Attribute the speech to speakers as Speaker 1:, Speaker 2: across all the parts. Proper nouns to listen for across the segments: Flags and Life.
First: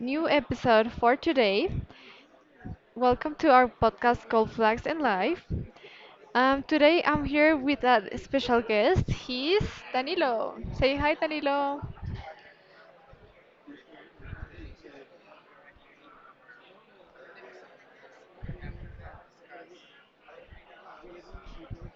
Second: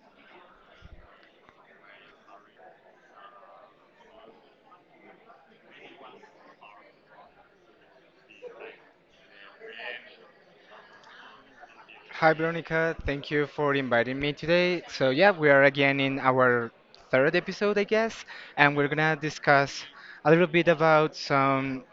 Speaker 1: new episode for today. Welcome to our podcast called Flags and Life. Today I'm here with a special guest. He's Danilo. Say hi, Danilo.
Speaker 2: Hi, Veronica. Thank you for inviting me today. So, yeah, we are again in our third episode, I guess, and we're gonna discuss a little bit about some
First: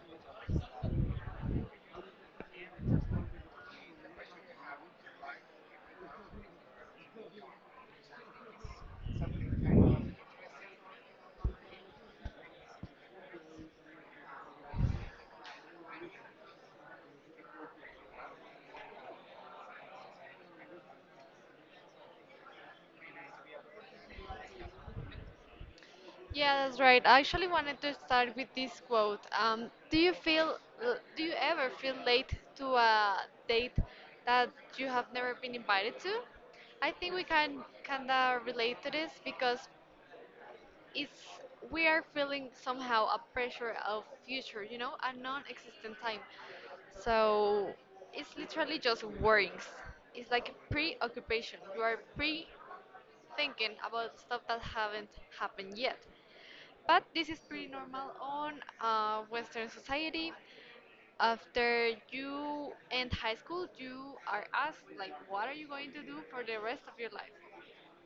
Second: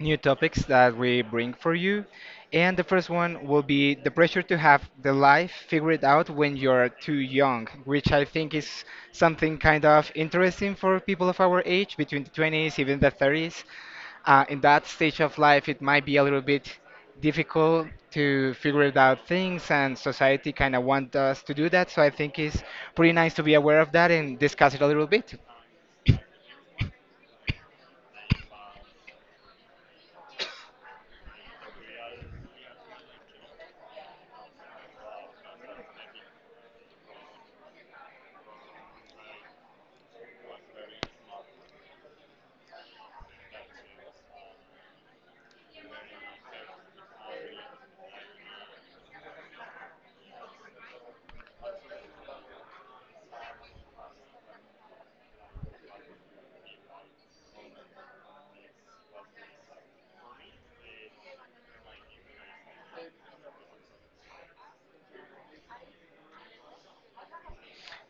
Speaker 2: new topics that we bring for you. And the first one will be the pressure to have the life figured out when you're too young, which I think is something kind of interesting for people of our age, between the 20s, even the 30s. In that stage of life, it might be a little bit difficult to figure it out things, and society kind of wants us to do that. So I think it's pretty nice to be aware of that and discuss it a little bit.
Speaker 1: Yeah, that's right. I actually wanted to start with this quote. Do you do you ever feel late to a date that you have never been invited to? I think we can kinda relate to this because it's we are feeling somehow a pressure of future, you know, a non-existent time. So it's literally just worries. It's like preoccupation. You are pre thinking about stuff that haven't happened yet. But this is pretty normal on Western society. After you end high school, you are asked like, what are you going to do for the rest of your life?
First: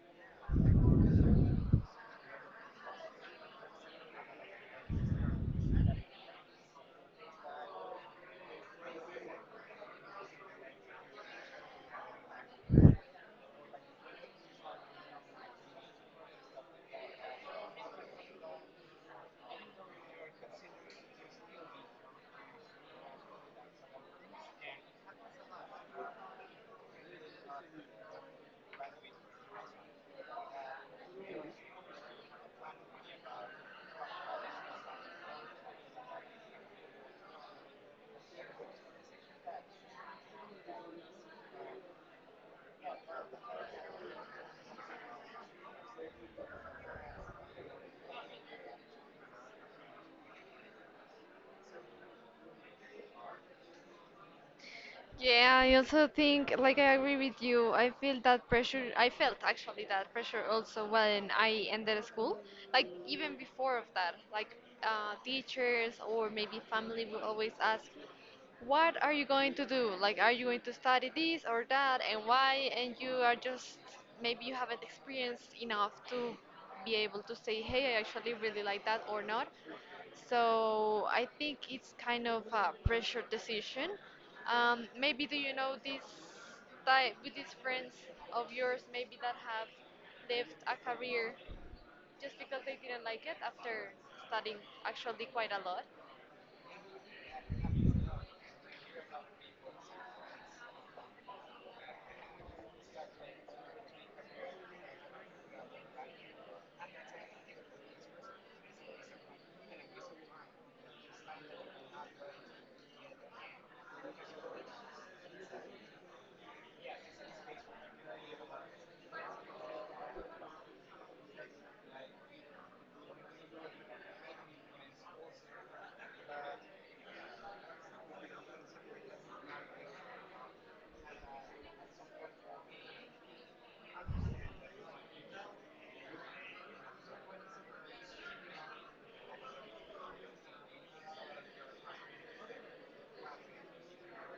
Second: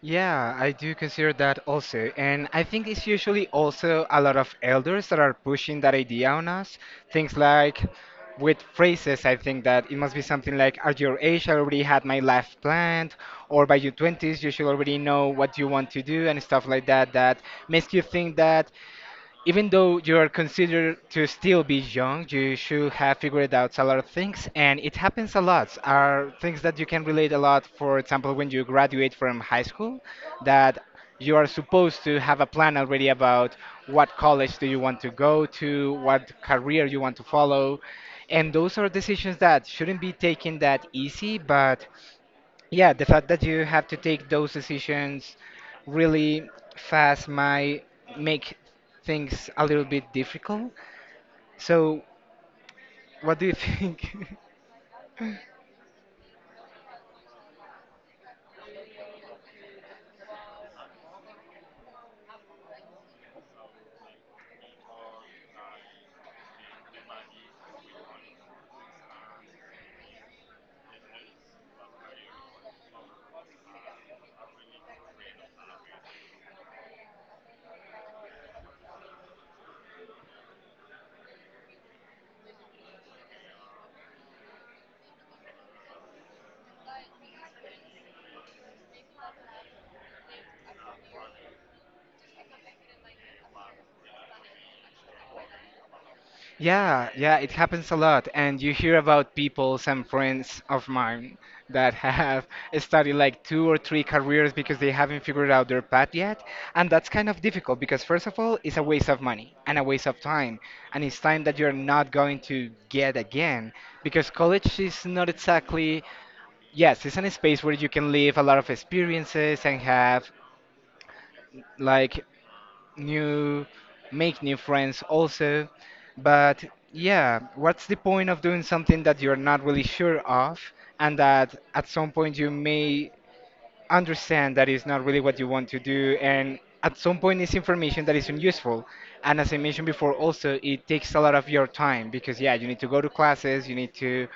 Speaker 2: Yeah, I do consider that also. And I think it's usually also a lot of elders that are pushing that idea on us. Things like with phrases, I think that it must be something like, at your age, I already had my life planned, or by your 20s, you should already know what you want to do, and stuff like that, that makes you think that even though you are considered to still be young, you should have figured out a lot of things, and it happens a lot. Are things that you can relate a lot. For example, when you graduate from high school, that you are supposed to have a plan already about what college do you want to go to, what career you want to follow, and those are decisions that shouldn't be taken that easy, but yeah, the fact that you have to take those decisions really fast might make things a little bit difficult. So, what do you think?
Speaker 1: Yeah, I also think, like, I agree with you. I feel that pressure. I felt actually that pressure also when I ended school. Like, even before of that, teachers or maybe family will always ask, what are you going to do? Like, are you going to study this or that and why? And you are just, maybe you haven't experienced enough to be able to say, hey, I actually really like that or not. So I think it's kind of a pressure decision. Maybe do you know this type with these friends of yours maybe that have left a career just because they didn't like it after studying actually quite a lot?
Speaker 2: Yeah, yeah, it happens a lot. And you hear about people, some friends of mine, that have studied like two or three careers because they haven't figured out their path yet. And that's kind of difficult because, first of all, it's a waste of money and a waste of time. And it's time that you're not going to get again because college is not exactly, yes, it's a space where you can live a lot of experiences and have like new make new friends also. But yeah, what's the point of doing something that you're not really sure of and that at some point you may understand that is not really what you want to do? And at some point it's information that is isn't useful, and as I mentioned before, also it takes a lot of your time because yeah, you need to go to classes, you need to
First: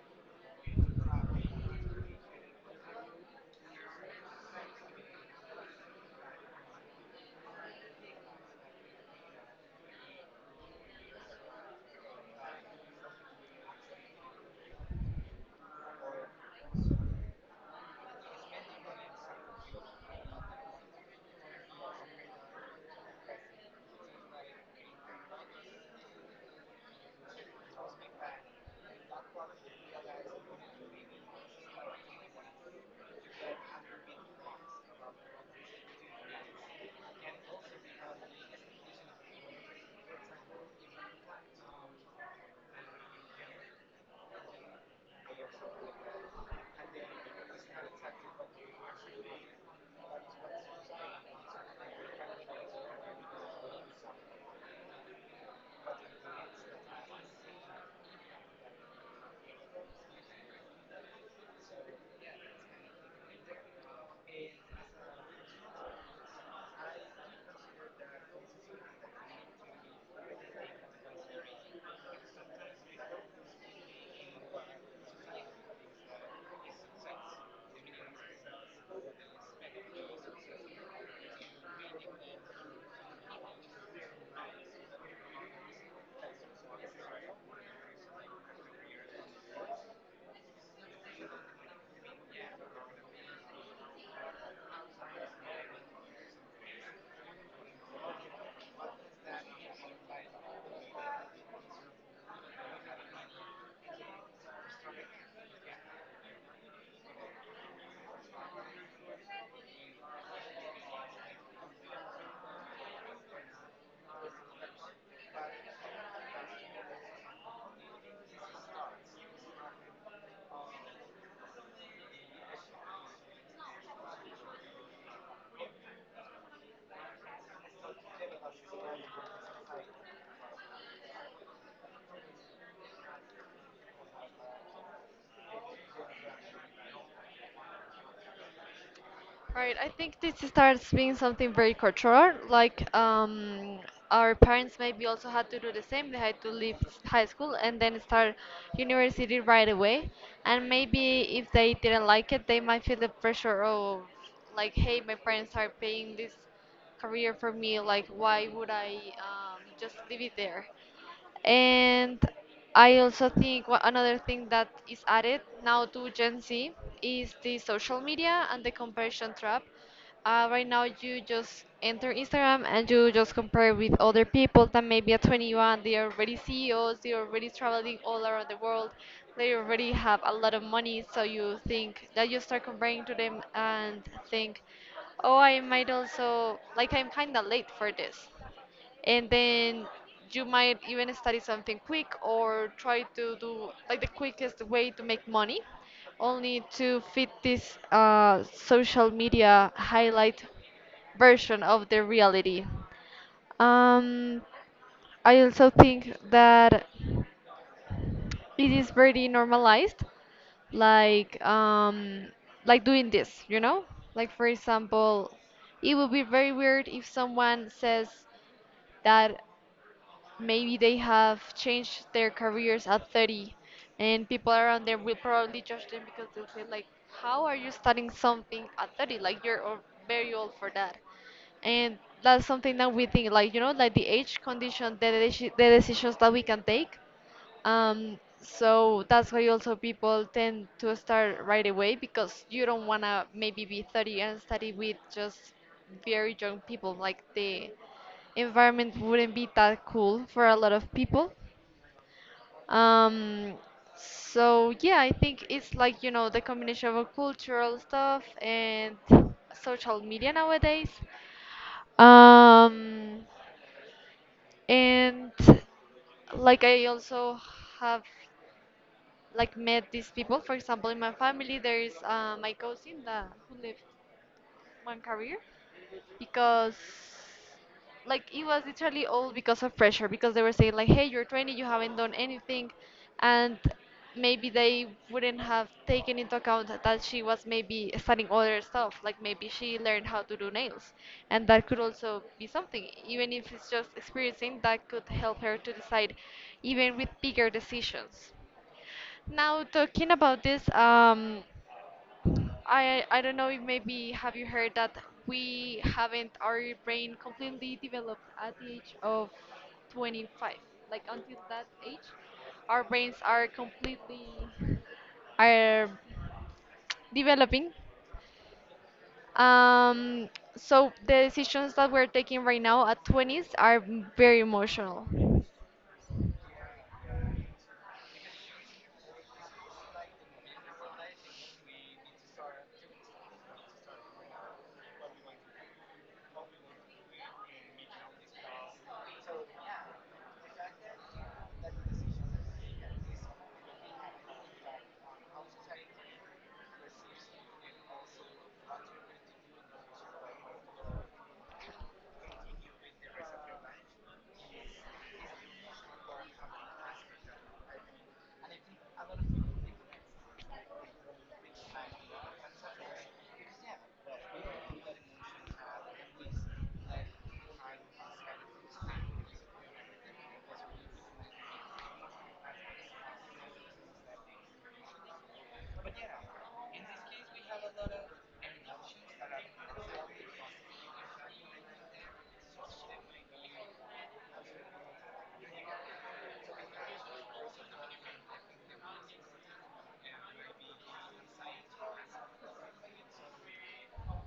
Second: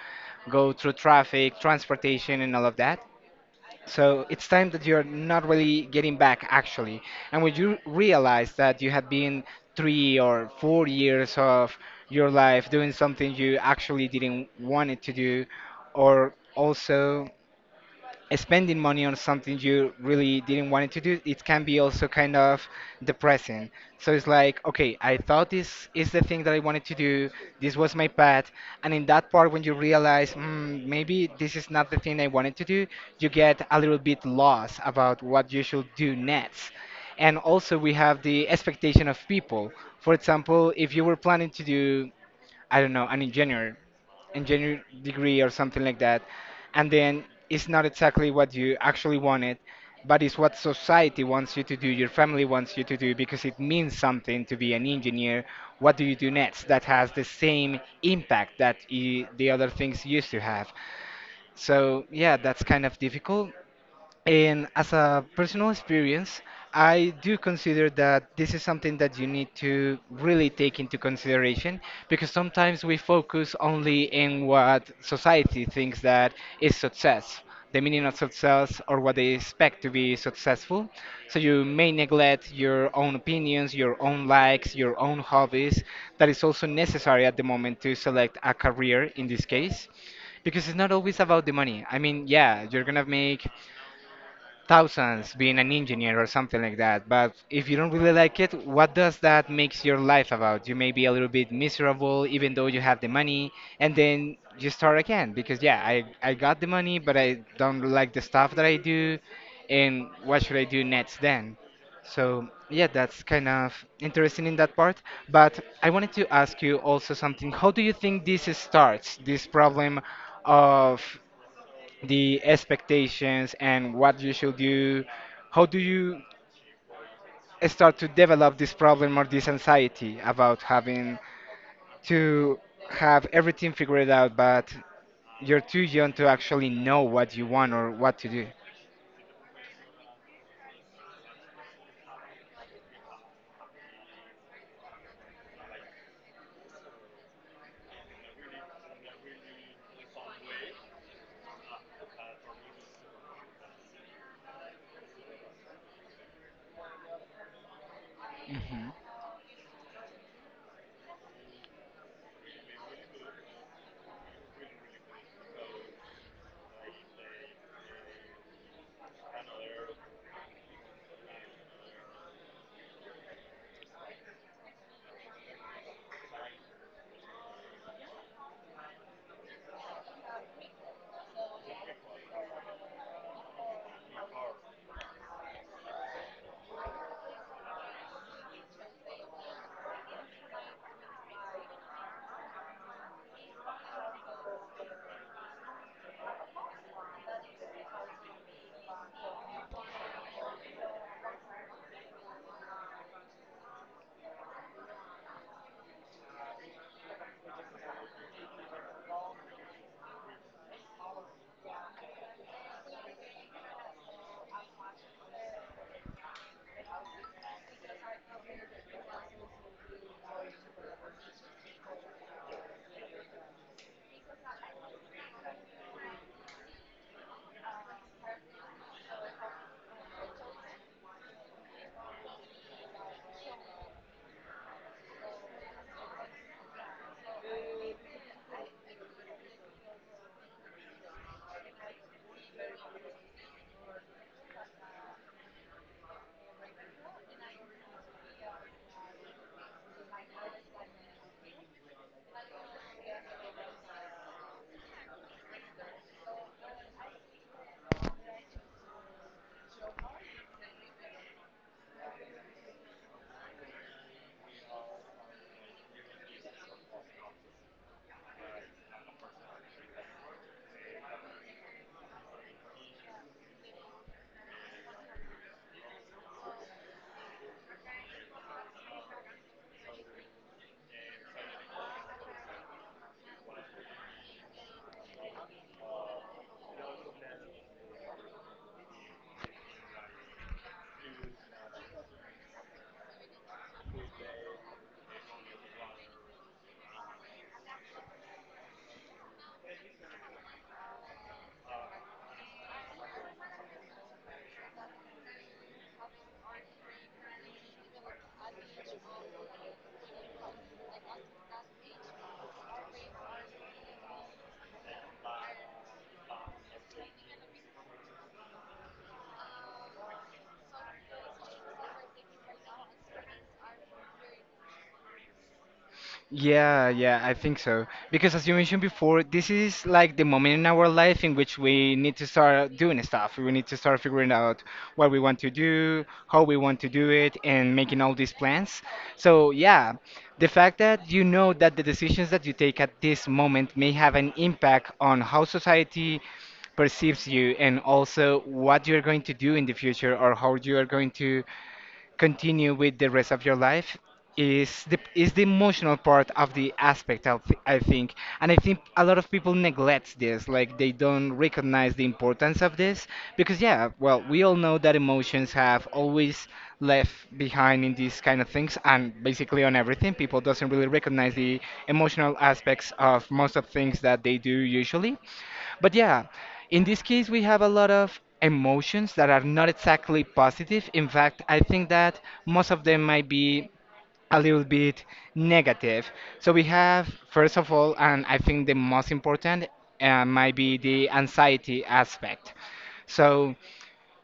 Speaker 2: go through traffic, transportation, and all of that. So it's time that you're not really getting back, actually. And when you realize that you have been three or four years of your life doing something you actually didn't want it to do, or also spending money on something you really didn't want it to do, it can be also kind of depressing. So it's like, okay, I thought this is the thing that I wanted to do, this was my path, and in that part when you realize maybe this is not the thing I wanted to do, you get a little bit lost about what you should do next. And also we have the expectation of people. For example, if you were planning to do, I don't know, an engineer engineering degree or something like that, and then it's not exactly what you actually wanted, but it's what society wants you to do, your family wants you to do, because it means something to be an engineer. What do you do next that has the same impact that I the other things used to have? So, yeah, that's kind of difficult. And as a personal experience, I do consider that this is something that you need to really take into consideration because sometimes we focus only in what society thinks that is success, the meaning of success, or what they expect to be successful. So you may neglect your own opinions, your own likes, your own hobbies. That is also necessary at the moment to select a career in this case because it's not always about the money. I mean, yeah, you're gonna make thousands being an engineer or something like that, but if you don't really like it, what does that makes your life about? You may be a little bit miserable even though you have the money. And then you start again because yeah, I got the money but I don't like the stuff that I do, and what should I do next then? So yeah, that's kind of interesting in that part. But I wanted to ask you also something. How do you think this starts, this problem of the expectations and what you should do? How do you start to develop this problem or this anxiety about having to have everything figured out, but you're too young to actually know what you want or what to do?
Speaker 1: Right, I think this starts being something very cultural. Like our parents maybe also had to do the same. They had to high school and then start university right away. And maybe if they didn't like it, they might feel the pressure of like, hey, my parents are paying this career for me. Like, why would
Speaker 2: Hmm.
Speaker 1: I just leave it there? And I also think another thing that is added now to Gen Z is the social media and the comparison trap. Right now, you just enter Instagram and you just compare with other people that maybe at 21 they are already CEOs, they are already traveling all around the world, they already have a lot of money. So you think that you start comparing to them and think, oh, I might also, like, I'm kind of late for this, and then you might even study something quick or try to do like the quickest way to make money only to fit this social media highlight version of the reality. um, I also think that it is very normalized, like, like doing this, you know, like for example, it would be very weird if someone says that maybe they have changed their careers at 30, and people around them will probably judge them because they'll say like, how are you starting something at 30, like very old for that. And that's something that we think, like, you know, like the age condition the decisions that we can take. So that's why also people tend to start right away, because you don't want to maybe be 30 and study with just very young people, like the environment wouldn't be that cool for a lot of people. Um, so yeah, I think it's like, you know, the combination of cultural stuff and social media nowadays. Um, and like I also have like met these people. For example, in my family, there is my cousin that who lives in Career. Because like it was literally all because of pressure, because they were saying like, hey, you're 20, you haven't done anything, and maybe they wouldn't have taken into account that she was maybe studying other stuff, like maybe she learned how to do nails, and that could also be something, even if it's just experiencing, that could help her to decide even with bigger decisions. Now talking about this, I don't know if maybe have you heard that we haven't our brain completely developed at the age of 25. Like until that age, our brains are developing. Um, so the decisions that we're taking right now at 20s are very emotional.
Speaker 2: Yeah, yeah, I think so. Because as you mentioned before, this is like the moment in our life in which we need to start doing stuff. We need to start figuring out what we want to do, how we want to do it, and making all these plans. So, yeah, the fact that you know that the decisions that you take at this moment may have an impact on how society perceives you and also what you're going to do in the future or how you are going to continue with the rest of your life is the emotional part of the aspect of th- I think. And I think a lot of people neglect this, like, they don't recognize the importance of this because yeah, well, we all know that emotions have always left behind in these kind of things, and basically on everything, people doesn't really recognize the emotional aspects of most of things that they do usually. But yeah, in this case, we have a lot of emotions that are not exactly positive. In fact, I think that most of them might be a little bit negative. So we have, first of all, and I think the most important, might be the anxiety aspect. So,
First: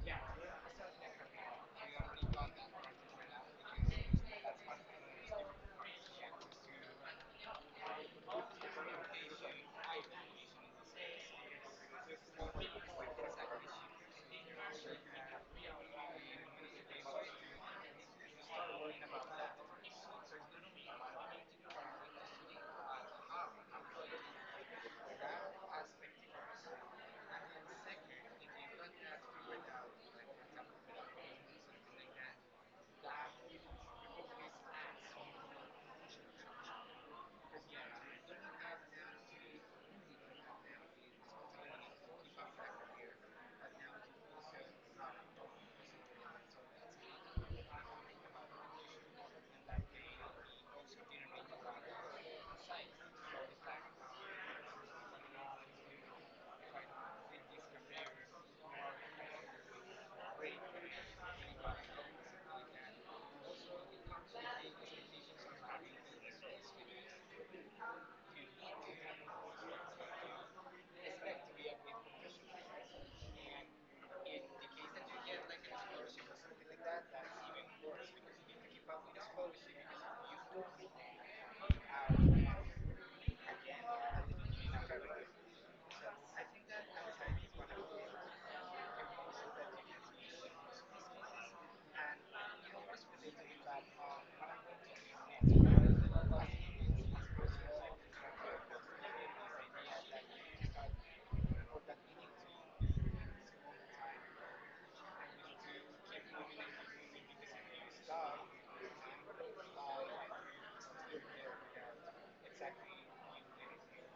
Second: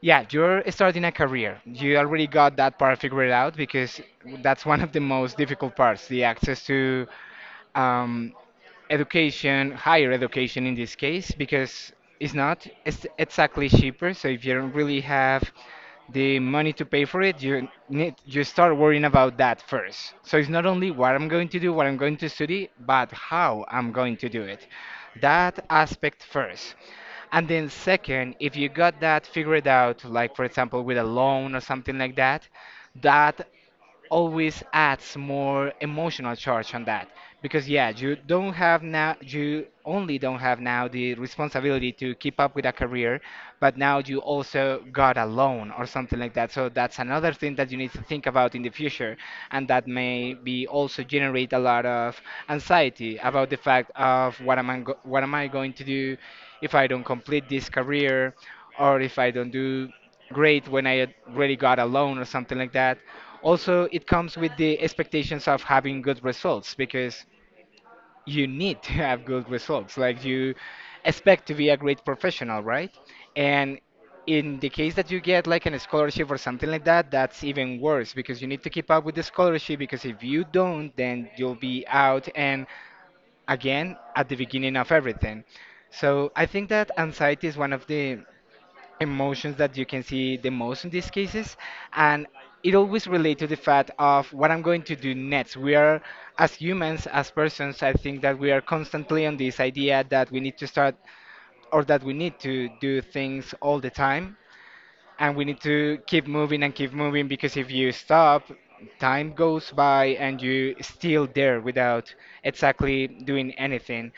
Speaker 2: yeah, you're starting a career. You already got that part figured out because that's one of the most difficult parts, the access to um, education, higher education in this case, because it's exactly cheaper. So if you don't really have the money to pay for it, you start worrying about that first. So it's not only what I'm going to do, what I'm going to study, but how I'm going to do it. That aspect first. And then second, if you got that figured out, like for example with a loan or something like that, that always adds more emotional charge on that because yeah, you only don't have now the responsibility to keep up with a career, but now you also got a loan or something like that, so that's another thing that you need to think about in the future. And that may be also generate a lot of anxiety about the fact of what am what am I going to do if I don't complete this career, or if I don't do great when I really got a loan or something like that. Also, it comes with the expectations of having good results because you need to have good results. Like, you expect to be a great professional, right? And in the case that you get like an scholarship or something like that, that's even worse because you need to keep up with the scholarship, because if you don't, then you'll be out and again at the beginning of everything. So I think that anxiety is one of the emotions that you can see the most in these cases, and it always relates to the fact of what I'm going to do next. We are, as humans, as persons, I think that we are constantly on this idea that we need to start or that we need to do things all the time, and we need to keep moving and keep moving because if you stop, time goes by and you still there without exactly doing anything.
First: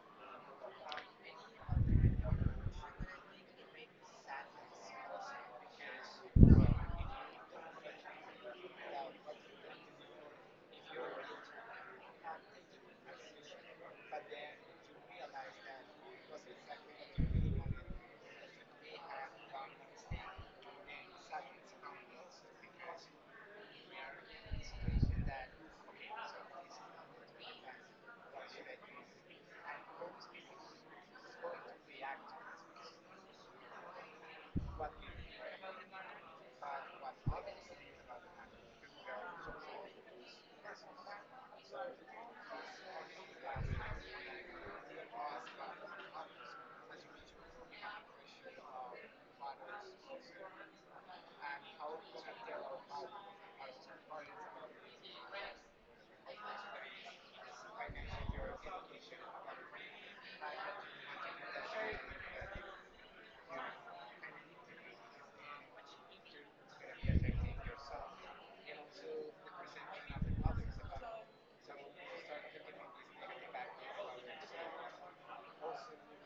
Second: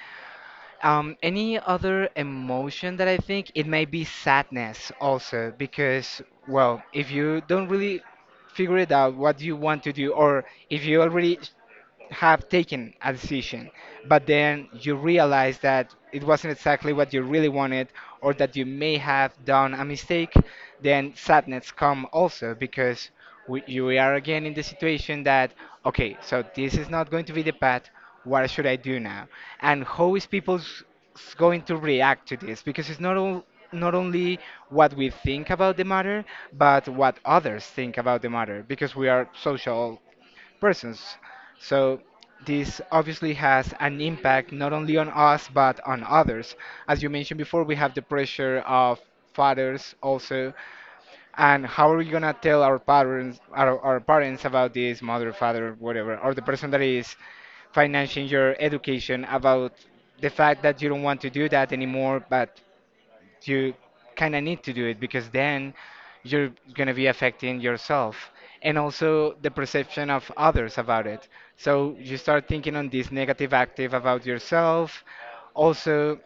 Speaker 2: Any other emotion that I think it may be sadness also because well, if you don't really figure it out what you want to do, or if you already have taken a decision, but then you realize that it wasn't exactly what you really wanted, or that you may have done a mistake, then sadness come also because you we are again in the situation that okay, so this is not going to be the path. What should I do now? And how is people's going to react to this because it's not all not only what we think about the matter but what others think about the matter because we are social persons. So this obviously has an impact not only on us but on others. As you mentioned before, we have the pressure of fathers also, and how are we gonna tell our parents, our parents about this mother, father, whatever, or the person that is financing your education about the fact that you don't want to do that anymore, but you kind of need to do it because then you're going to be affecting yourself and also the perception of others about it. So you start thinking on this negative active about yourself. Also,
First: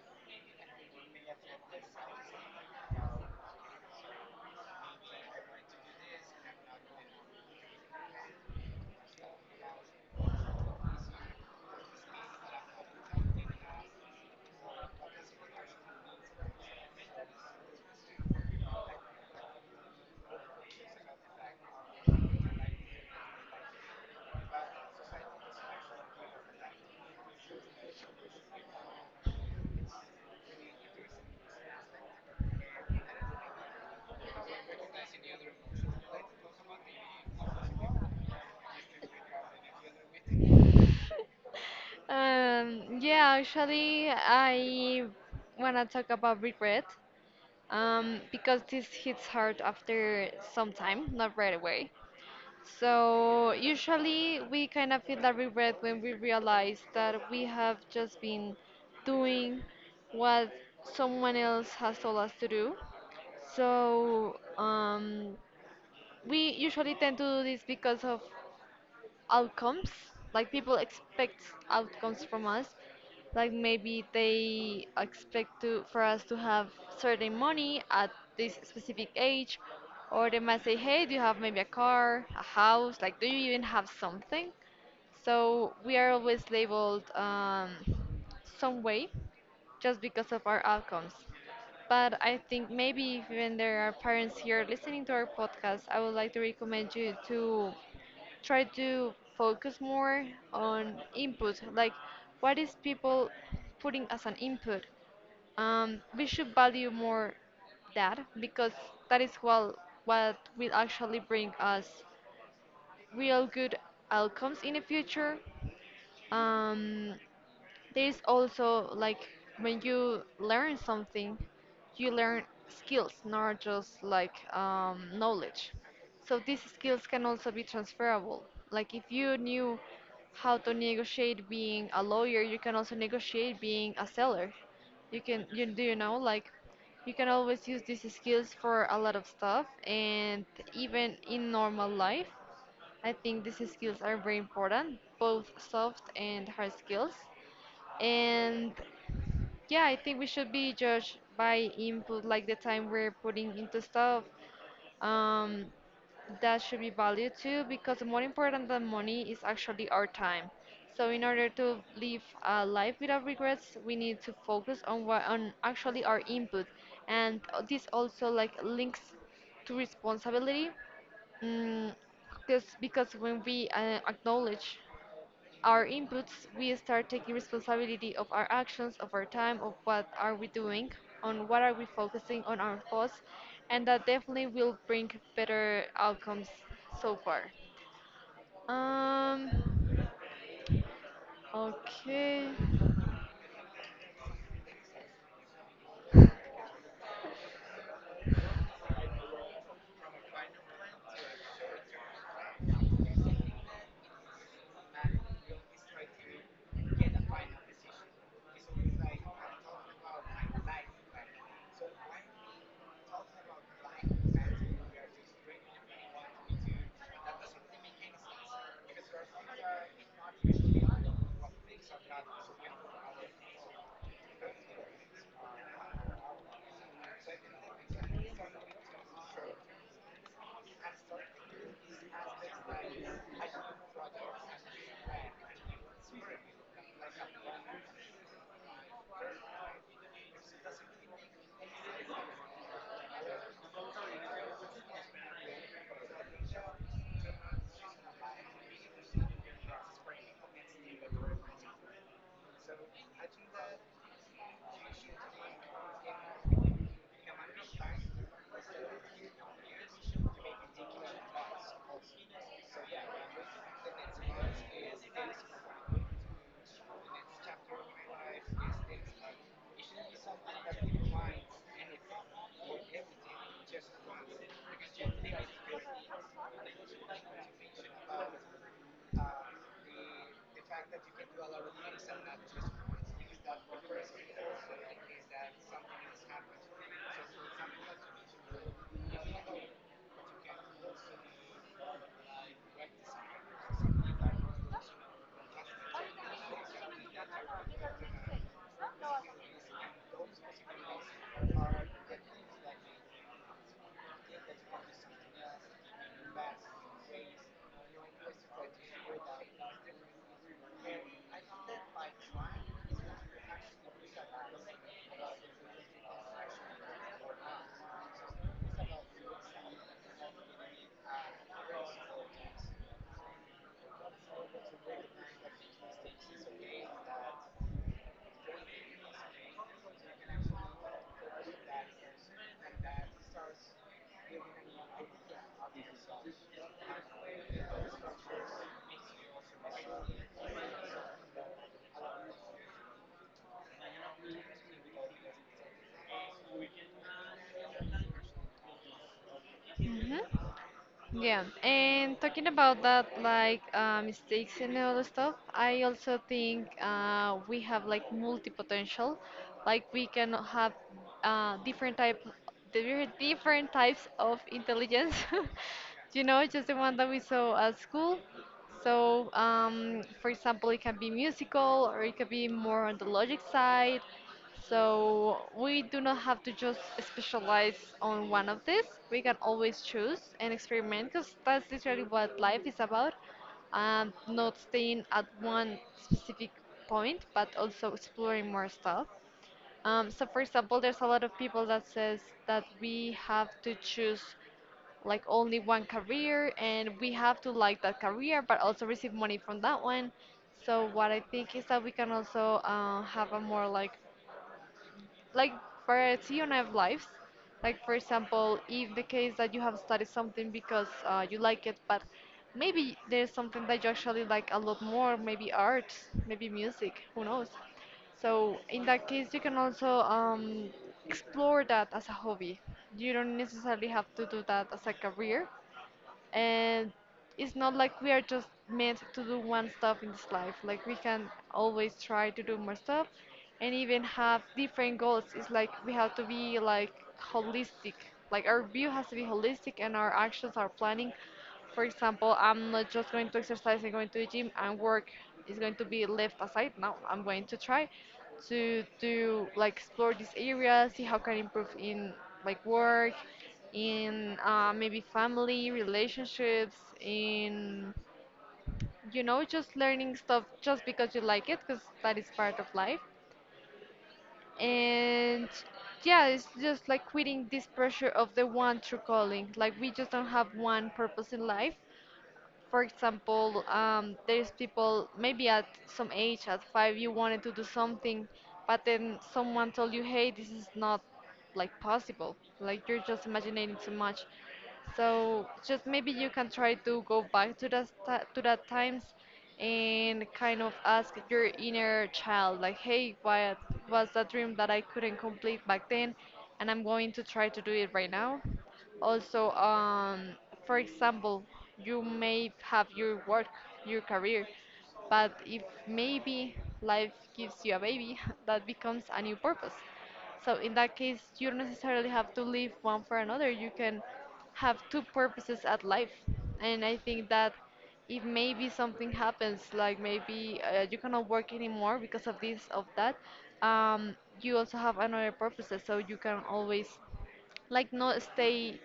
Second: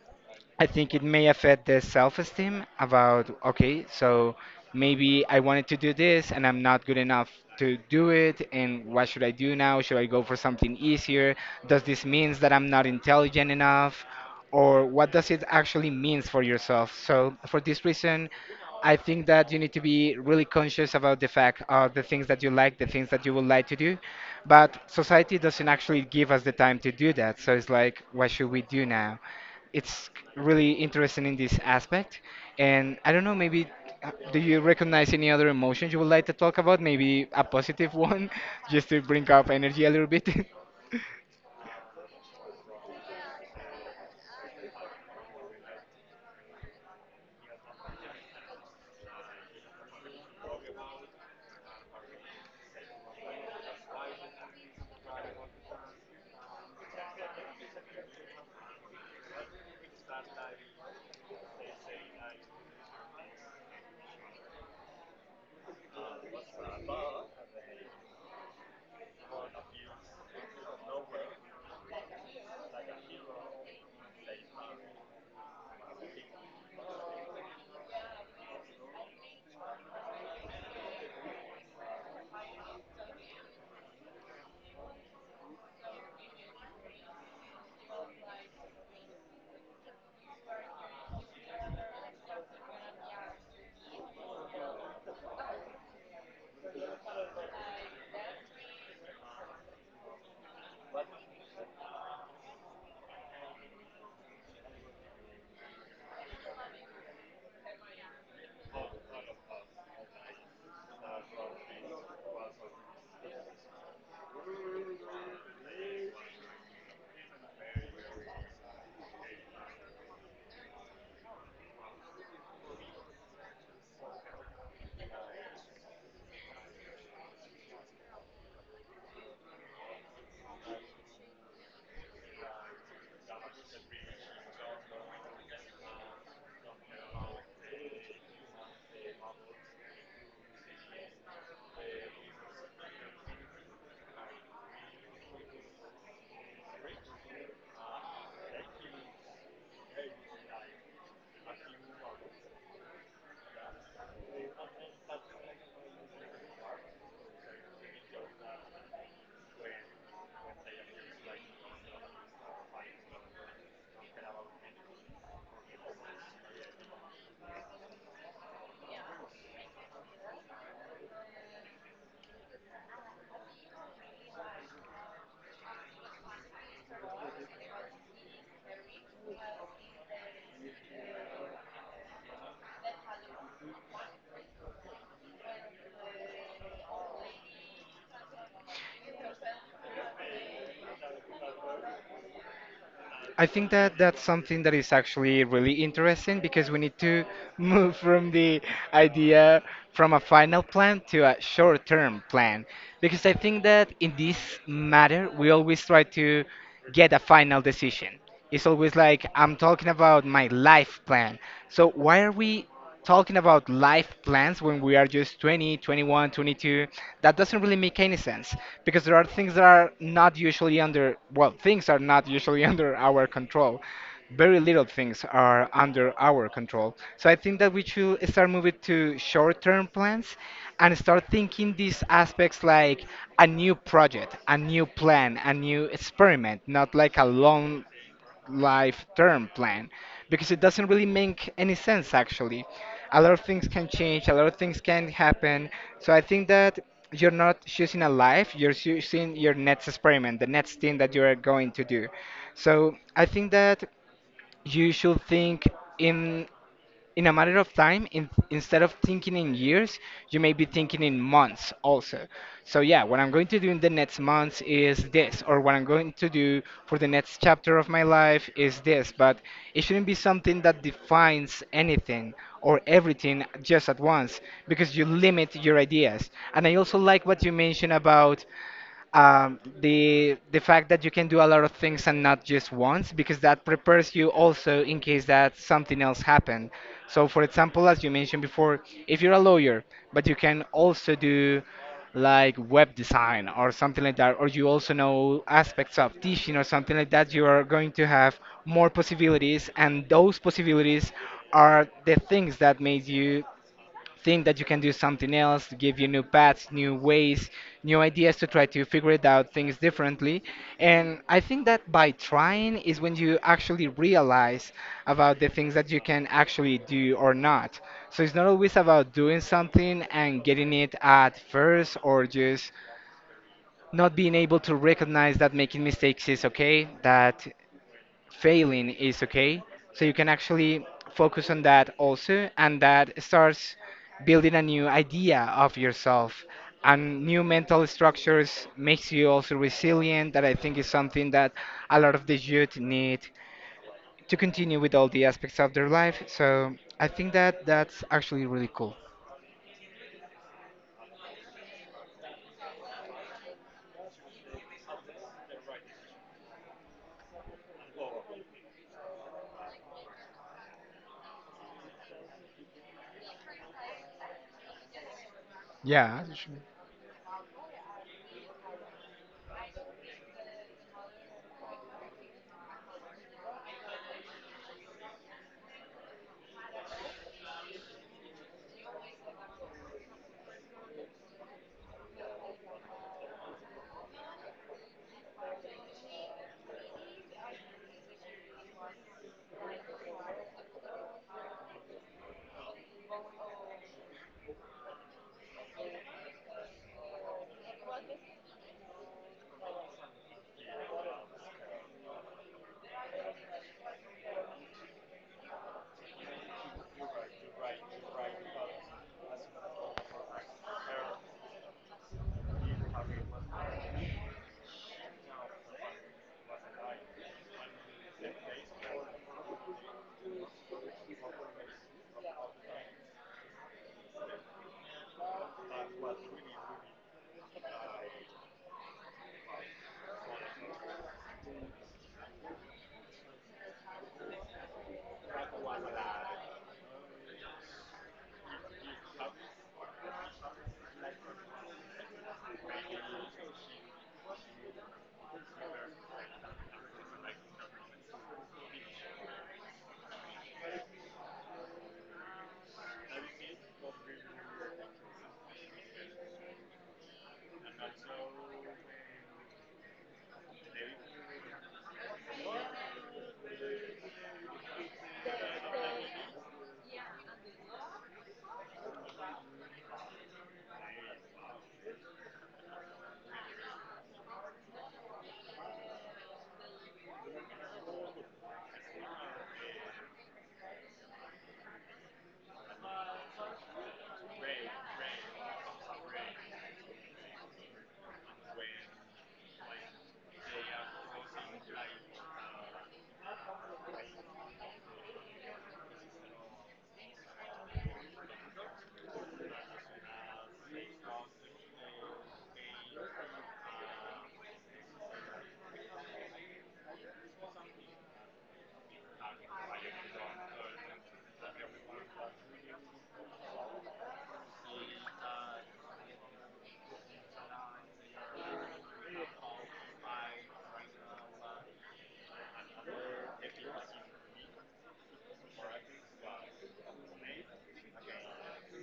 Speaker 2: I think it may affect the self-esteem about, okay, so maybe I wanted to do this and I'm not good enough to do it, and what should I do now? Should I go for something easier? Does this means that I'm not intelligent enough? Or what does it actually means for yourself? So for this reason, I think that you need to be really conscious about the fact of the things that you like, the things that you would like to do. But society doesn't actually give us the time to do that. So it's like, what should we do now? It's really interesting in this aspect. And I don't know, maybe do you recognize any other emotions you would like to talk about? Maybe a positive one, just to bring up energy a little bit.
Speaker 1: Yeah, actually, I wanna talk about regret. Because this hits hard after some time, not right away. So usually we kind of feel that regret when we realize that we have just been doing what someone else has told us to do. So we usually tend to do this because of outcomes, like people expect outcomes from us, like maybe they expect to for us to have certain money at this specific age, or they might say, hey, do you have maybe a car, a house, like do you even have something? So we are always labeled some way just because of our outcomes. But I think maybe if even there are parents here listening to our podcast, I would like to recommend you to try to focus more on input, like what is people putting as an input. We should value more that, because that is what will actually bring us real good outcomes in the future. Um, there's also like when you learn something, you learn skills, not just knowledge. So these skills can also be transferable. Like if you knew how to negotiate being a lawyer, you can also negotiate being a seller. You can, you do you know, like you can always use these skills for a lot of stuff, and even in normal life, I think these skills are very important, both soft and hard skills. And yeah, I think we should be judged by input, like the time we're putting into stuff. Um, that should be valued too, because more important than money is actually our time. So in order to live a life without regrets, we need to focus on what on actually our input, and this also like links to responsibility. Mm, because when we acknowledge our inputs, we start taking responsibility of our actions, of our time, of what are we doing, on what are we focusing on our thoughts, and that definitely will bring better outcomes so far. Um, okay.
Speaker 2: I think that that's something that is actually really interesting because we need to move from the idea from a final plan to a short-term plan. Because I think that in this matter, we always try to get a final decision. It's always like, I'm talking about my life plan. So why are we talking about life plans when we are just 20, 21, 22, that doesn't really make any sense because there are things that are not usually under, well, things are not usually under our control. Very little things are under our control. So I think that we should start moving to short term plans and start thinking these aspects like a new project, a new plan, a new experiment, not like a long life term plan because it doesn't really make any sense actually. A lot of things can change, a lot of things can happen. So I think that you're not choosing a life, you're choosing your next experiment, the next thing that you are going to do. So I think that you should think in in a matter of time, instead of thinking in years, you may be thinking in months also. So, yeah, what I'm going to do in the next months is this, or what I'm going to do for the next chapter of my life is this. But it shouldn't be something that defines anything or everything just at once because you limit your ideas. And I also like what you mentioned about the fact that you can do a lot of things and not just once because that prepares you also in case that something else happened. So for example, as you mentioned before, if you're a lawyer but you can also do like web design or something like that, or you also know aspects of teaching or something like that, you are going to have more possibilities and those possibilities are the things that made you think that you can do something else to give you new paths, new ways, new ideas to try to figure it out things differently. And I think that by trying is when you actually realize about the things that you can actually do or not. So it's not always about doing something and getting it at first or just not being able to recognize that making mistakes is okay, that failing is okay. So you can actually focus on that also, and that starts building a new idea of yourself. And new mental structures makes you also resilient. That I think is something that a lot of the youth need to continue with all the aspects of their life. So I think that that's actually really cool.
Speaker 1: Mhm. Yeah, and talking about that, like mistakes and all the stuff, I also think we have like multi-potential, like we can have uh, different type, different types of intelligence.
Speaker 2: Yeah,
Speaker 1: You know,
Speaker 2: sure.
Speaker 1: just the one that we saw at school. So, for example, it can be musical, or it could be more on the logic side, so we do not have to just specialize on one of these. We can always choose and experiment because that's literally what life is about. Not staying at one specific point, but also exploring more stuff. So for example, there's a lot of people that says that we have to choose like only one career and we have to like that career, but also receive money from that one. So what I think is that we can also have a more like variety on our lives. Like for example, if the case that you have studied something because you like it, but maybe there's something that you actually like a lot more, maybe art, maybe music, who knows? So in that case, you can also explore that as a hobby. You don't necessarily have to do that as a career, and it's not like we are just meant to do one stuff in this life, like we can always try to do more stuff and even have different goals. It's like we have to be like holistic, like our view has to be holistic, and our actions, our planning, for example, I'm not just going to exercise and going to the gym and work is going to be left aside. No, I'm going to try to do like explore this area, see how can improve in like work, in maybe family relationships, in you know, just learning stuff just because you like it, because that is part of life. And yeah, it's just like quitting this pressure of the one true calling, like we just don't have one purpose in life. For example, there's people maybe at some age, at five, you wanted to do something, but then someone told you, hey, this is not like possible. Like you're just imagining too much. So just maybe you can try to go back to to that times and kind of ask your inner child, like, hey, what was that dream that I couldn't complete back then, and I'm going to try to do it right now. Also, for example, you may have your work, your career, but if maybe life gives you a baby, that becomes a new purpose. So in that case, you don't necessarily have to live one for another. You can have two purposes at life, and I think that if maybe something happens, like maybe you cannot work anymore because of this, of that, um, you also have another purposes, so you can always like not stay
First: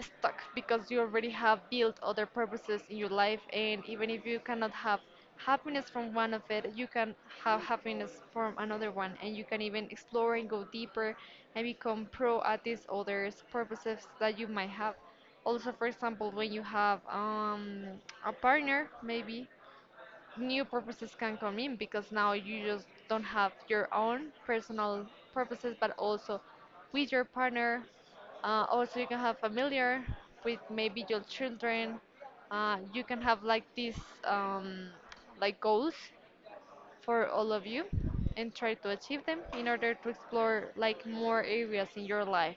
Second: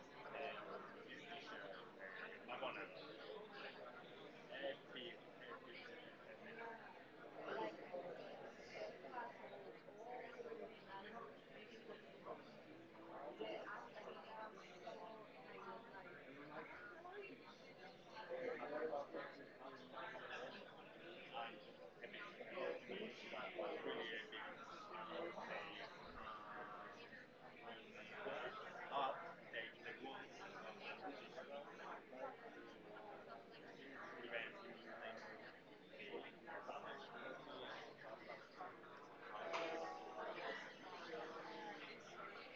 Speaker 1: stuck because you already have built other purposes in your life, and even if you cannot have happiness from one of it, you can have happiness from another one. And you can even explore and go deeper and become pro at these other purposes that you might have. Also, for example, when you have a partner, maybe new purposes can come in because now you just don't have your own personal purposes, but also with your partner. Also, you can have familiar with maybe your children. You can have like these um, like goals for all of you and try to achieve them in order to explore like more areas in your life.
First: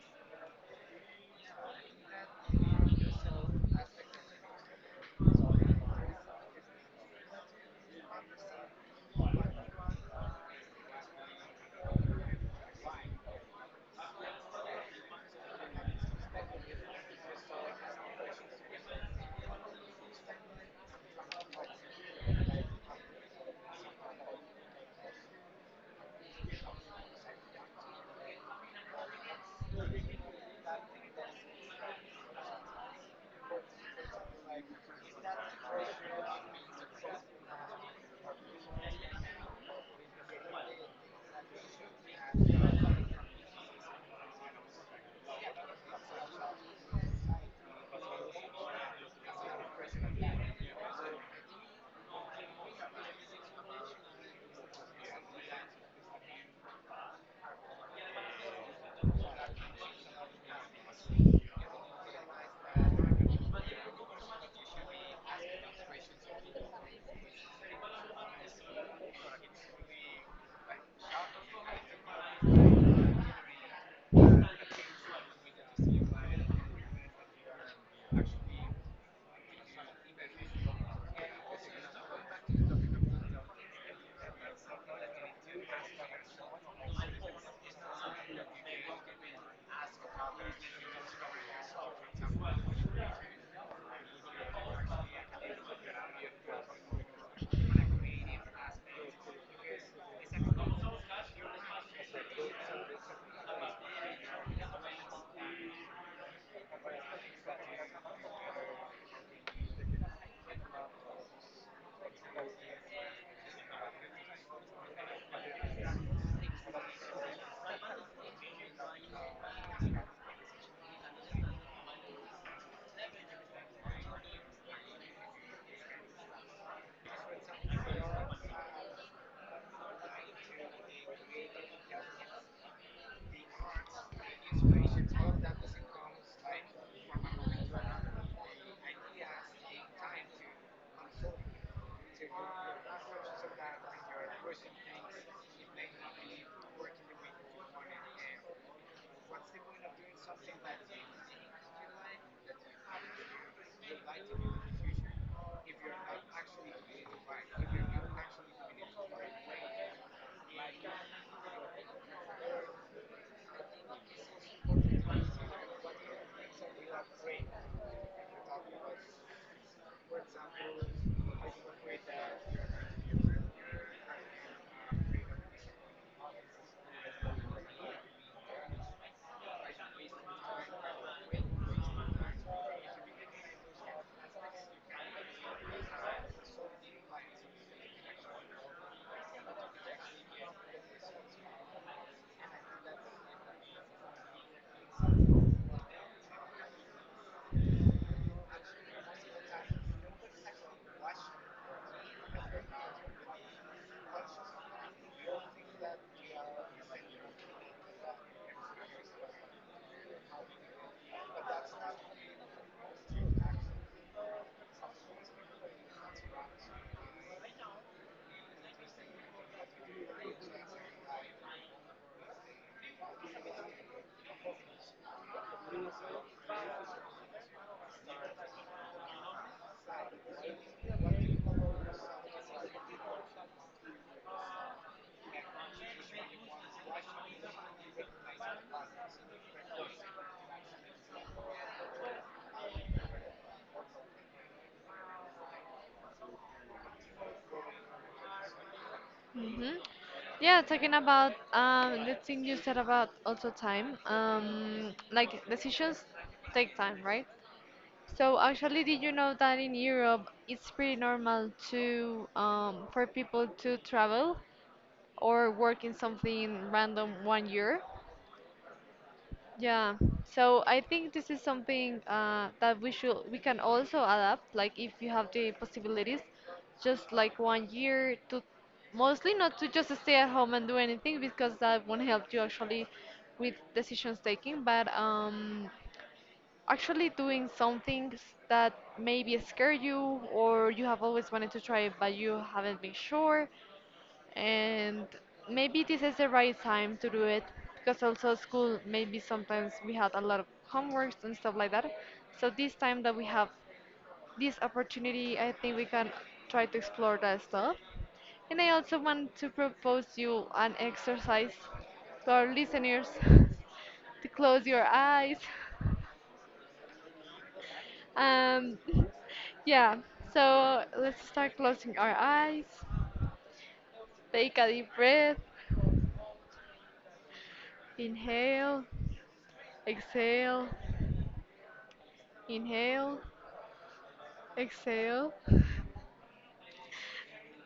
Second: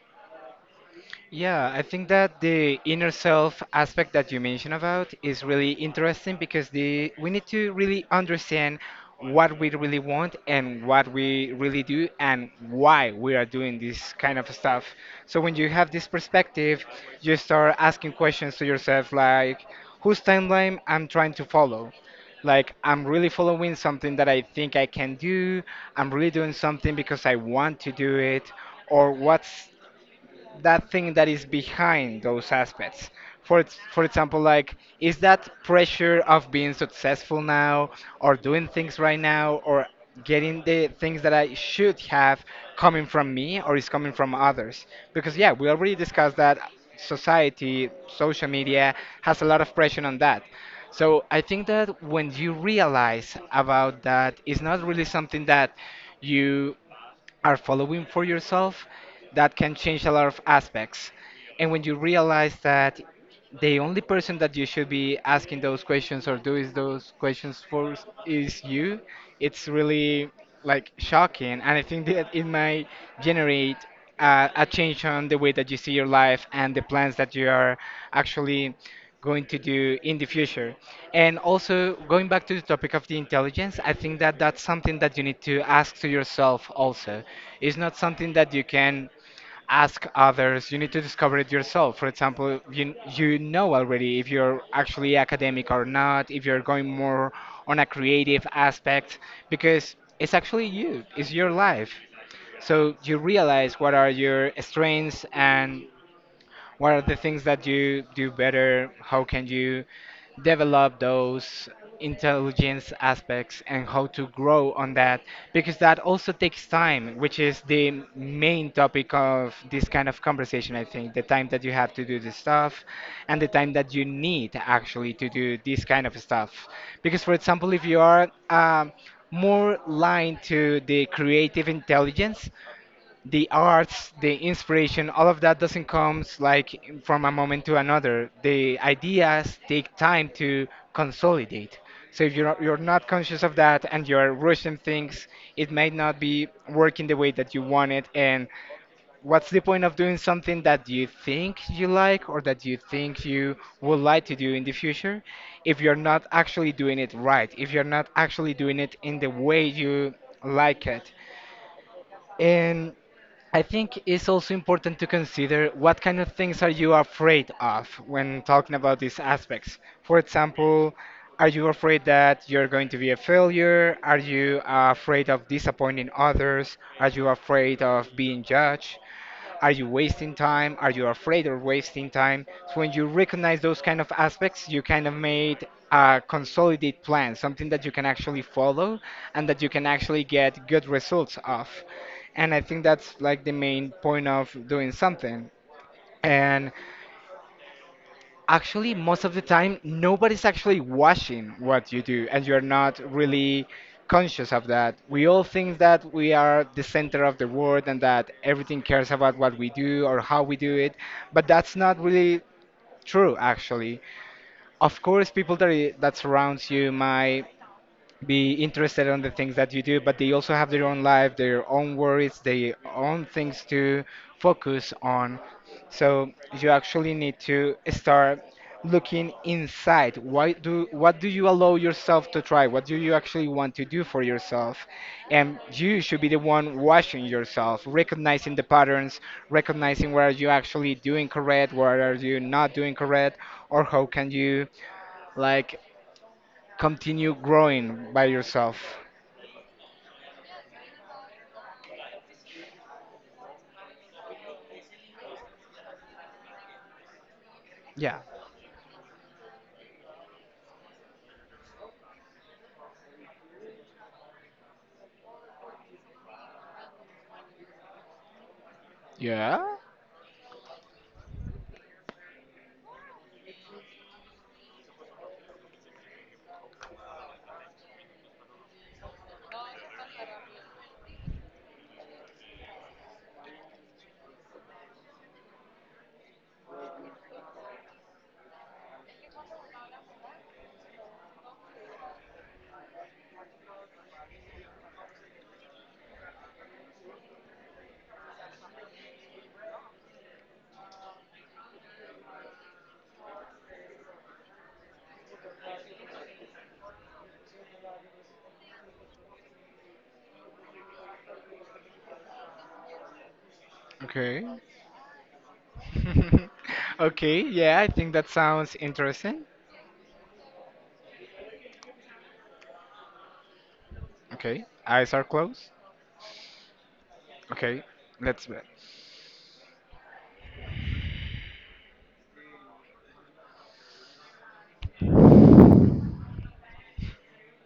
Speaker 2: Yeah, I think that the inner self aspect that you mentioned about is really interesting because the we need to really understand what we really want and what we really do and why we are doing this kind of stuff. So when you have this perspective, you start asking questions to yourself like whose timeline I'm trying to follow. Like I'm really following something that I think I can do. I'm really doing something because I want to do it or what's that thing that is behind those aspects. For example, like is that pressure of being successful now, or doing things right now, or getting the things that I should have coming from me, or is coming from others? Because yeah, we already discussed that society, social media has a lot of pressure on that. So I think that when you realize about that, it's not really something that you are following for yourself, that can change a lot of aspects. And when you realize that the only person that you should be asking those questions or doing those questions for is you, it's really like shocking. And I think that it might generate a change on the way that you see your life and the plans that you are actually going to do in the future. And also, going back to the topic of the intelligence, I think that that's something that you need to ask to yourself also. It's not something that you can ask others. You need to discover it yourself. For example, you know already if you're actually academic or not, if you're going more on a creative aspect, because it's actually you, it's your life. So you realize what are your strengths and what are the things that you do better? How can you develop those intelligence aspects and how to grow on that? Because that also takes time, which is the main topic of this kind of conversation, I think. The time that you have to do this stuff and the time that you need actually to do this kind of stuff. Because, for example, if you are more lined to the creative intelligence, the arts, the inspiration, all of that doesn't come like from a moment to another. The ideas take time to consolidate. So if you're not conscious of that and you're rushing things, it might not be working the way that you want it. And what's the point of doing something that you think you like or that you think you would like to do in the future if you're not actually doing it right, if you're not actually doing it in the way you like it? And I think it's also important to consider what kind of things are you afraid of when talking about these aspects. For example, are you afraid that you're going to be a failure? Are you afraid of disappointing others? Are you afraid of being judged? Are you wasting time? Are you afraid of wasting time? So when you recognize those kind of aspects, you kind of made a consolidate plan, something that you can actually follow and that you can actually get good results of. And I think that's like the main point of doing something. And actually, most of the time, nobody's actually watching what you do, and you're not really conscious of that. We all think that we are the center of the world and that everything cares about what we do or how we do it, but that's not really true, actually. Of course, people that, that surrounds you might be interested on the things that you do, but they also have their own life, their own worries, their own things to focus on. So you actually need to start looking inside. Why do What do you allow yourself to try? What do you actually want to do for yourself? And you should be the one watching yourself, recognizing the patterns, recognizing what are you actually doing correct, what are you not doing correct, or how can you like continue growing by yourself.
Speaker 1: Hmm. Yeah, talking about the thing you said about also time, like decisions take time, right?
Speaker 2: Yeah.
Speaker 1: So actually, did you know that in Europe it's pretty normal to for people to travel or work in something random 1 year?
Speaker 2: Yeah.
Speaker 1: Yeah, so I think this is something that we can also adapt. Like if you have the possibilities, just like 1 year to mostly not to just stay at home and do anything, because that won't help you actually with decisions taking, but actually doing some things that maybe scare you, or you have always wanted to try it but you haven't been sure, and maybe this is the right time to do it. Because also school, maybe sometimes we had a lot of homeworks and stuff like that, so this time that we have, this opportunity, I think we can try to explore that stuff. And I also want to propose you an exercise to our listeners to
Speaker 2: Okay.
Speaker 1: close your eyes.
Speaker 2: Okay. Yeah, I think that sounds
Speaker 1: um
Speaker 2: interesting.
Speaker 1: yeah, so let's start closing our eyes, take
Speaker 2: Okay.
Speaker 1: a deep
Speaker 2: Eyes are
Speaker 1: breath,
Speaker 2: closed. Okay. Let's bet.
Speaker 1: inhale, exhale, inhale, exhale,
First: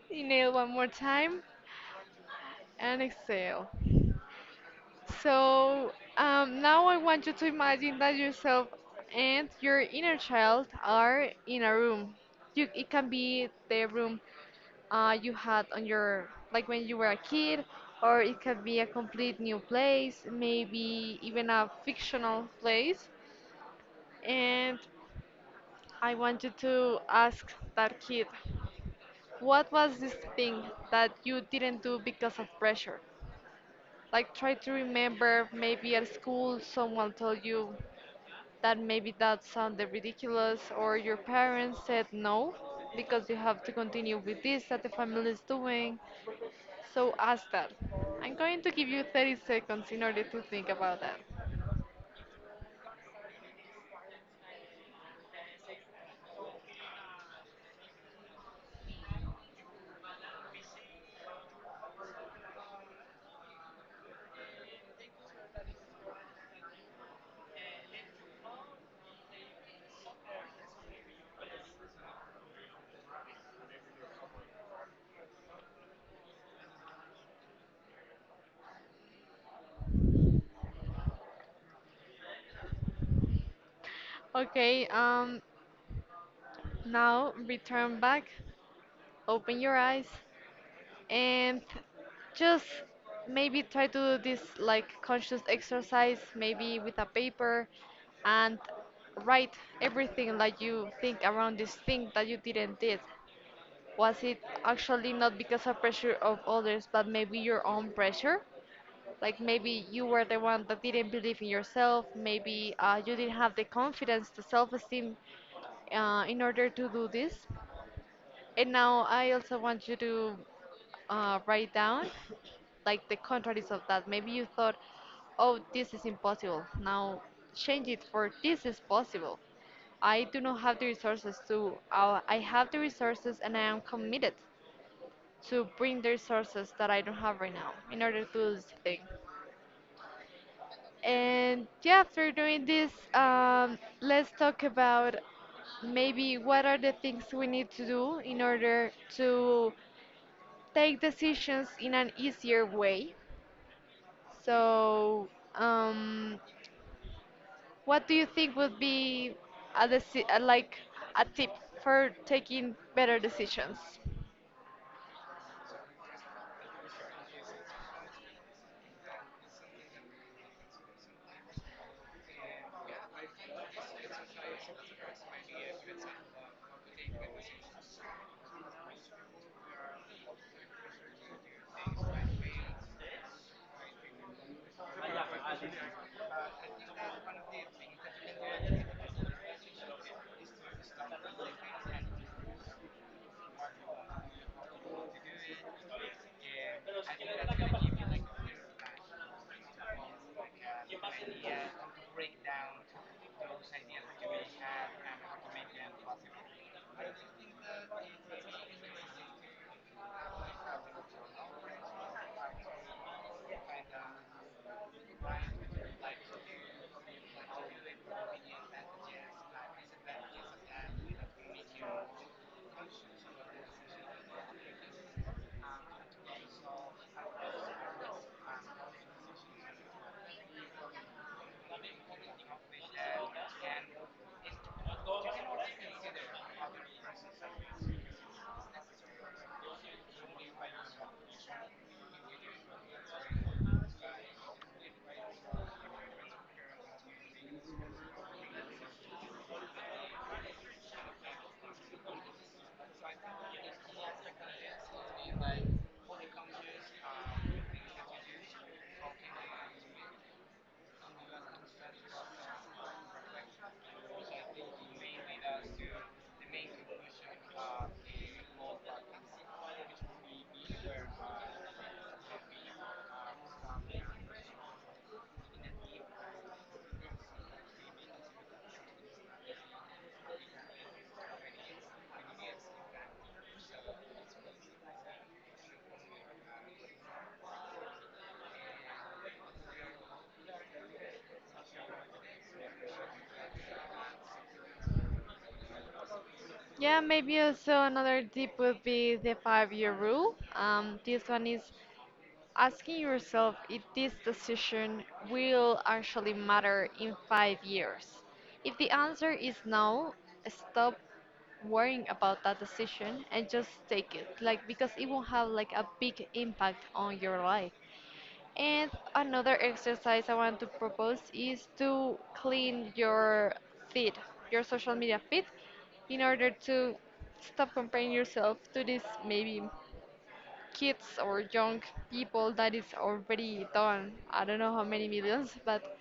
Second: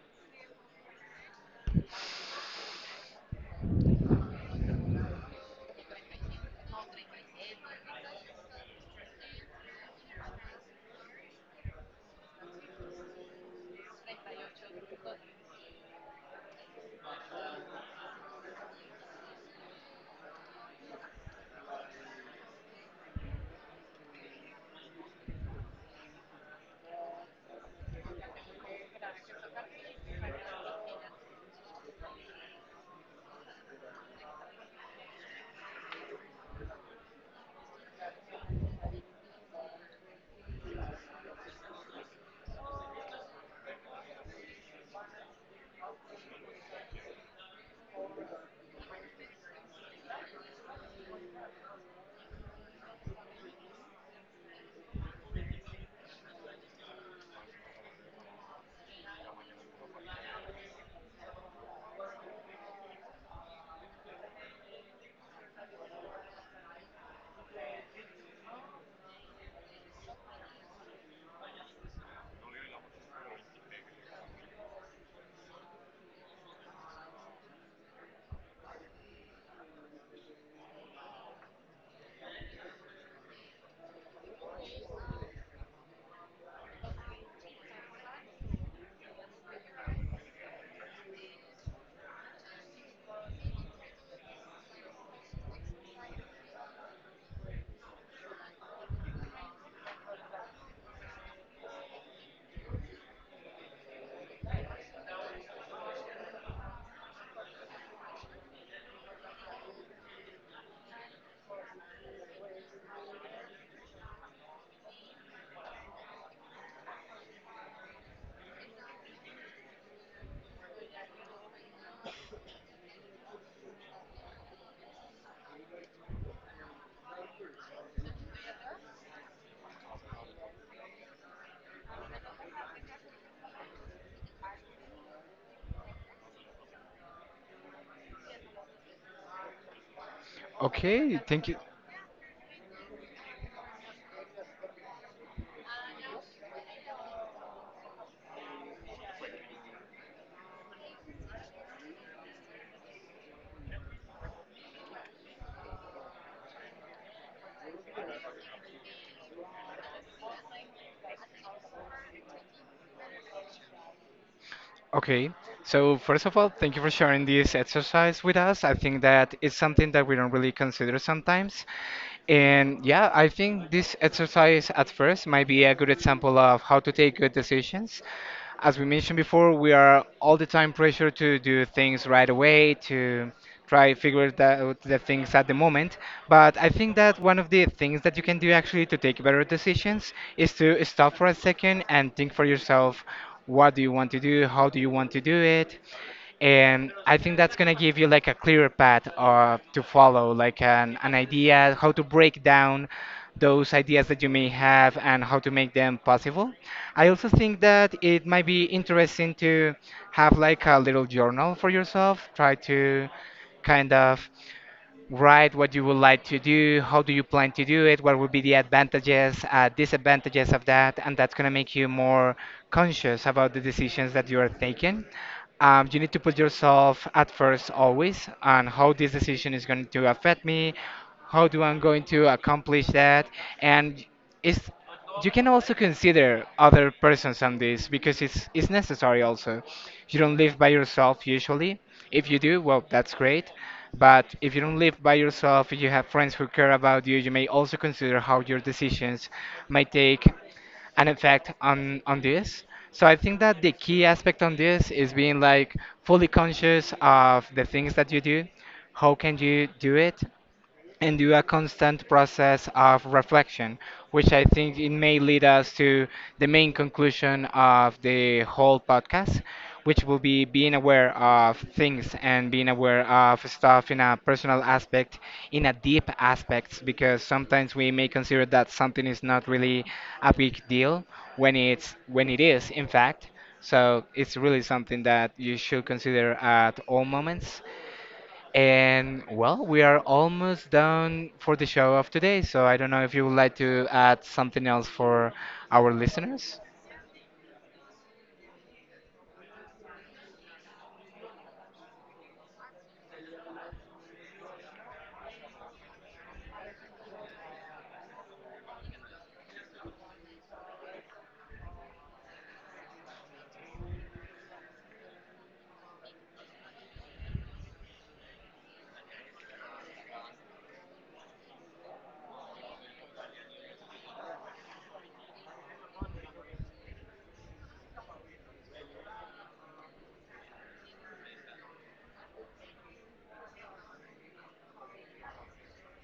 Speaker 1: inhale one more time, and exhale. So now I want you to imagine that yourself and your inner child are in a room. You, it can be the room you had on your, like when you were a kid, or it can be a complete new place, maybe even a fictional place. And I want you to ask that kid, what was this thing that you didn't do because of pressure? Like, try to remember, maybe at school someone told you that maybe that sounded ridiculous, or your parents said no because you have to continue with this that the family is doing. So, ask that. I'm going to give you 30 seconds in order to think about that. Okay, now return back, open your eyes, and just maybe try to do this like conscious exercise, maybe with a paper, and write everything that you think around this thing that you didn't did. Was it actually not because of pressure of others, but maybe your own pressure? Like maybe you were the one that didn't believe in yourself. Maybe you didn't have the confidence, the self-esteem, in order to do this. And now I also want you to write down like the contraries of that. Maybe you thought, oh, this is impossible. Now change it for, this is possible. I do not have the resources to, I have the resources and I am committed to bring the resources that I don't have right now in order to do this thing.
Speaker 2: Okay. Thank you.
Speaker 1: And yeah, after doing this, let's talk about maybe what are the things we need to do in order to take decisions in an easier way. So, um, what do you think would be a deci like a tip for taking better decisions?
Speaker 2: Okay. So first of all, thank you for sharing this exercise with us. I think that it's something that we don't really consider sometimes. And yeah, I think this exercise at first might be a good example of how to take good decisions. As we mentioned before, we are all the time pressured to do things right away, to try figure that, out the things at the moment. But I think that one of the things that you can do actually to take better decisions is to stop for a second and think for yourself, what do you want to do? How do you want to do it? And I think that's going to give you like a clearer path to follow like an idea how to break down those ideas that you may have and how to make them possible. I also think that it might be interesting to have like a little journal for yourself, try to kind of write what you would like to do, how do you plan to do it, what would be the advantages, disadvantages of that, and that's going to make you more conscious about the decisions that you are taking. You need to put yourself at first always on how this decision is going to affect me, how do I'm going to accomplish that, and it's you can also consider other persons on this because it's necessary also. You don't live by yourself usually. If you do, well, that's great. But if you don't live by yourself, you have friends who care about you. You may also consider how your decisions might take an effect on this. So I think that the key aspect on this is being like fully conscious of the things that you do. How can you do it? And do a constant process of reflection, which I think it may lead us to the main conclusion of the whole podcast, which will be being aware of things and being aware of stuff in a personal aspect, in a deep aspect, because sometimes we may consider that something is not really a big deal when it's when it is, in fact. So it's really something that you should consider at all moments. And well, we are almost done for the show of today, so I don't know if you would like to add something else for our listeners.
Speaker 1: Yeah, maybe also another tip would be the five-year rule. This one is asking yourself if this decision will actually matter in 5 years. If the answer is no, stop worrying about that decision and just take it, like, because it will not have like a big impact on your life. And another exercise I want to propose is to clean your feed, your social media feed, in order to stop comparing yourself to these maybe kids or young people that is already done. I don't know how many millions, but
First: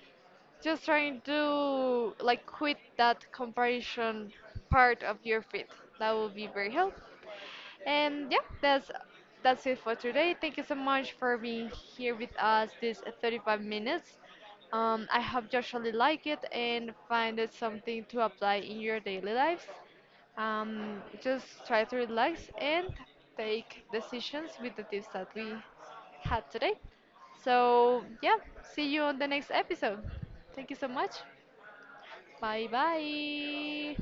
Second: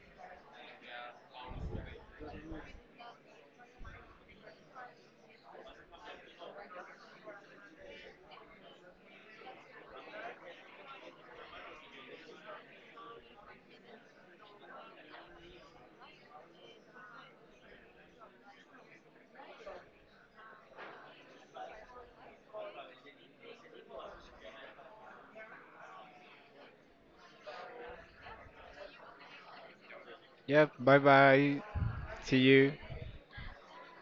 Speaker 1: just trying to like quit that comparison part of your feed. That would be very helpful. And yeah, that's it for today. Thank you so much for being here with us this 35 minutes. I hope you actually like it and find it something to apply in your daily lives. Just try to relax and take decisions with the tips that we had today. So yeah, see you on the next episode. Thank
Speaker 2: Yep,
Speaker 1: you so
Speaker 2: bye
Speaker 1: much.
Speaker 2: bye. See
Speaker 1: Bye
Speaker 2: you.
Speaker 1: bye.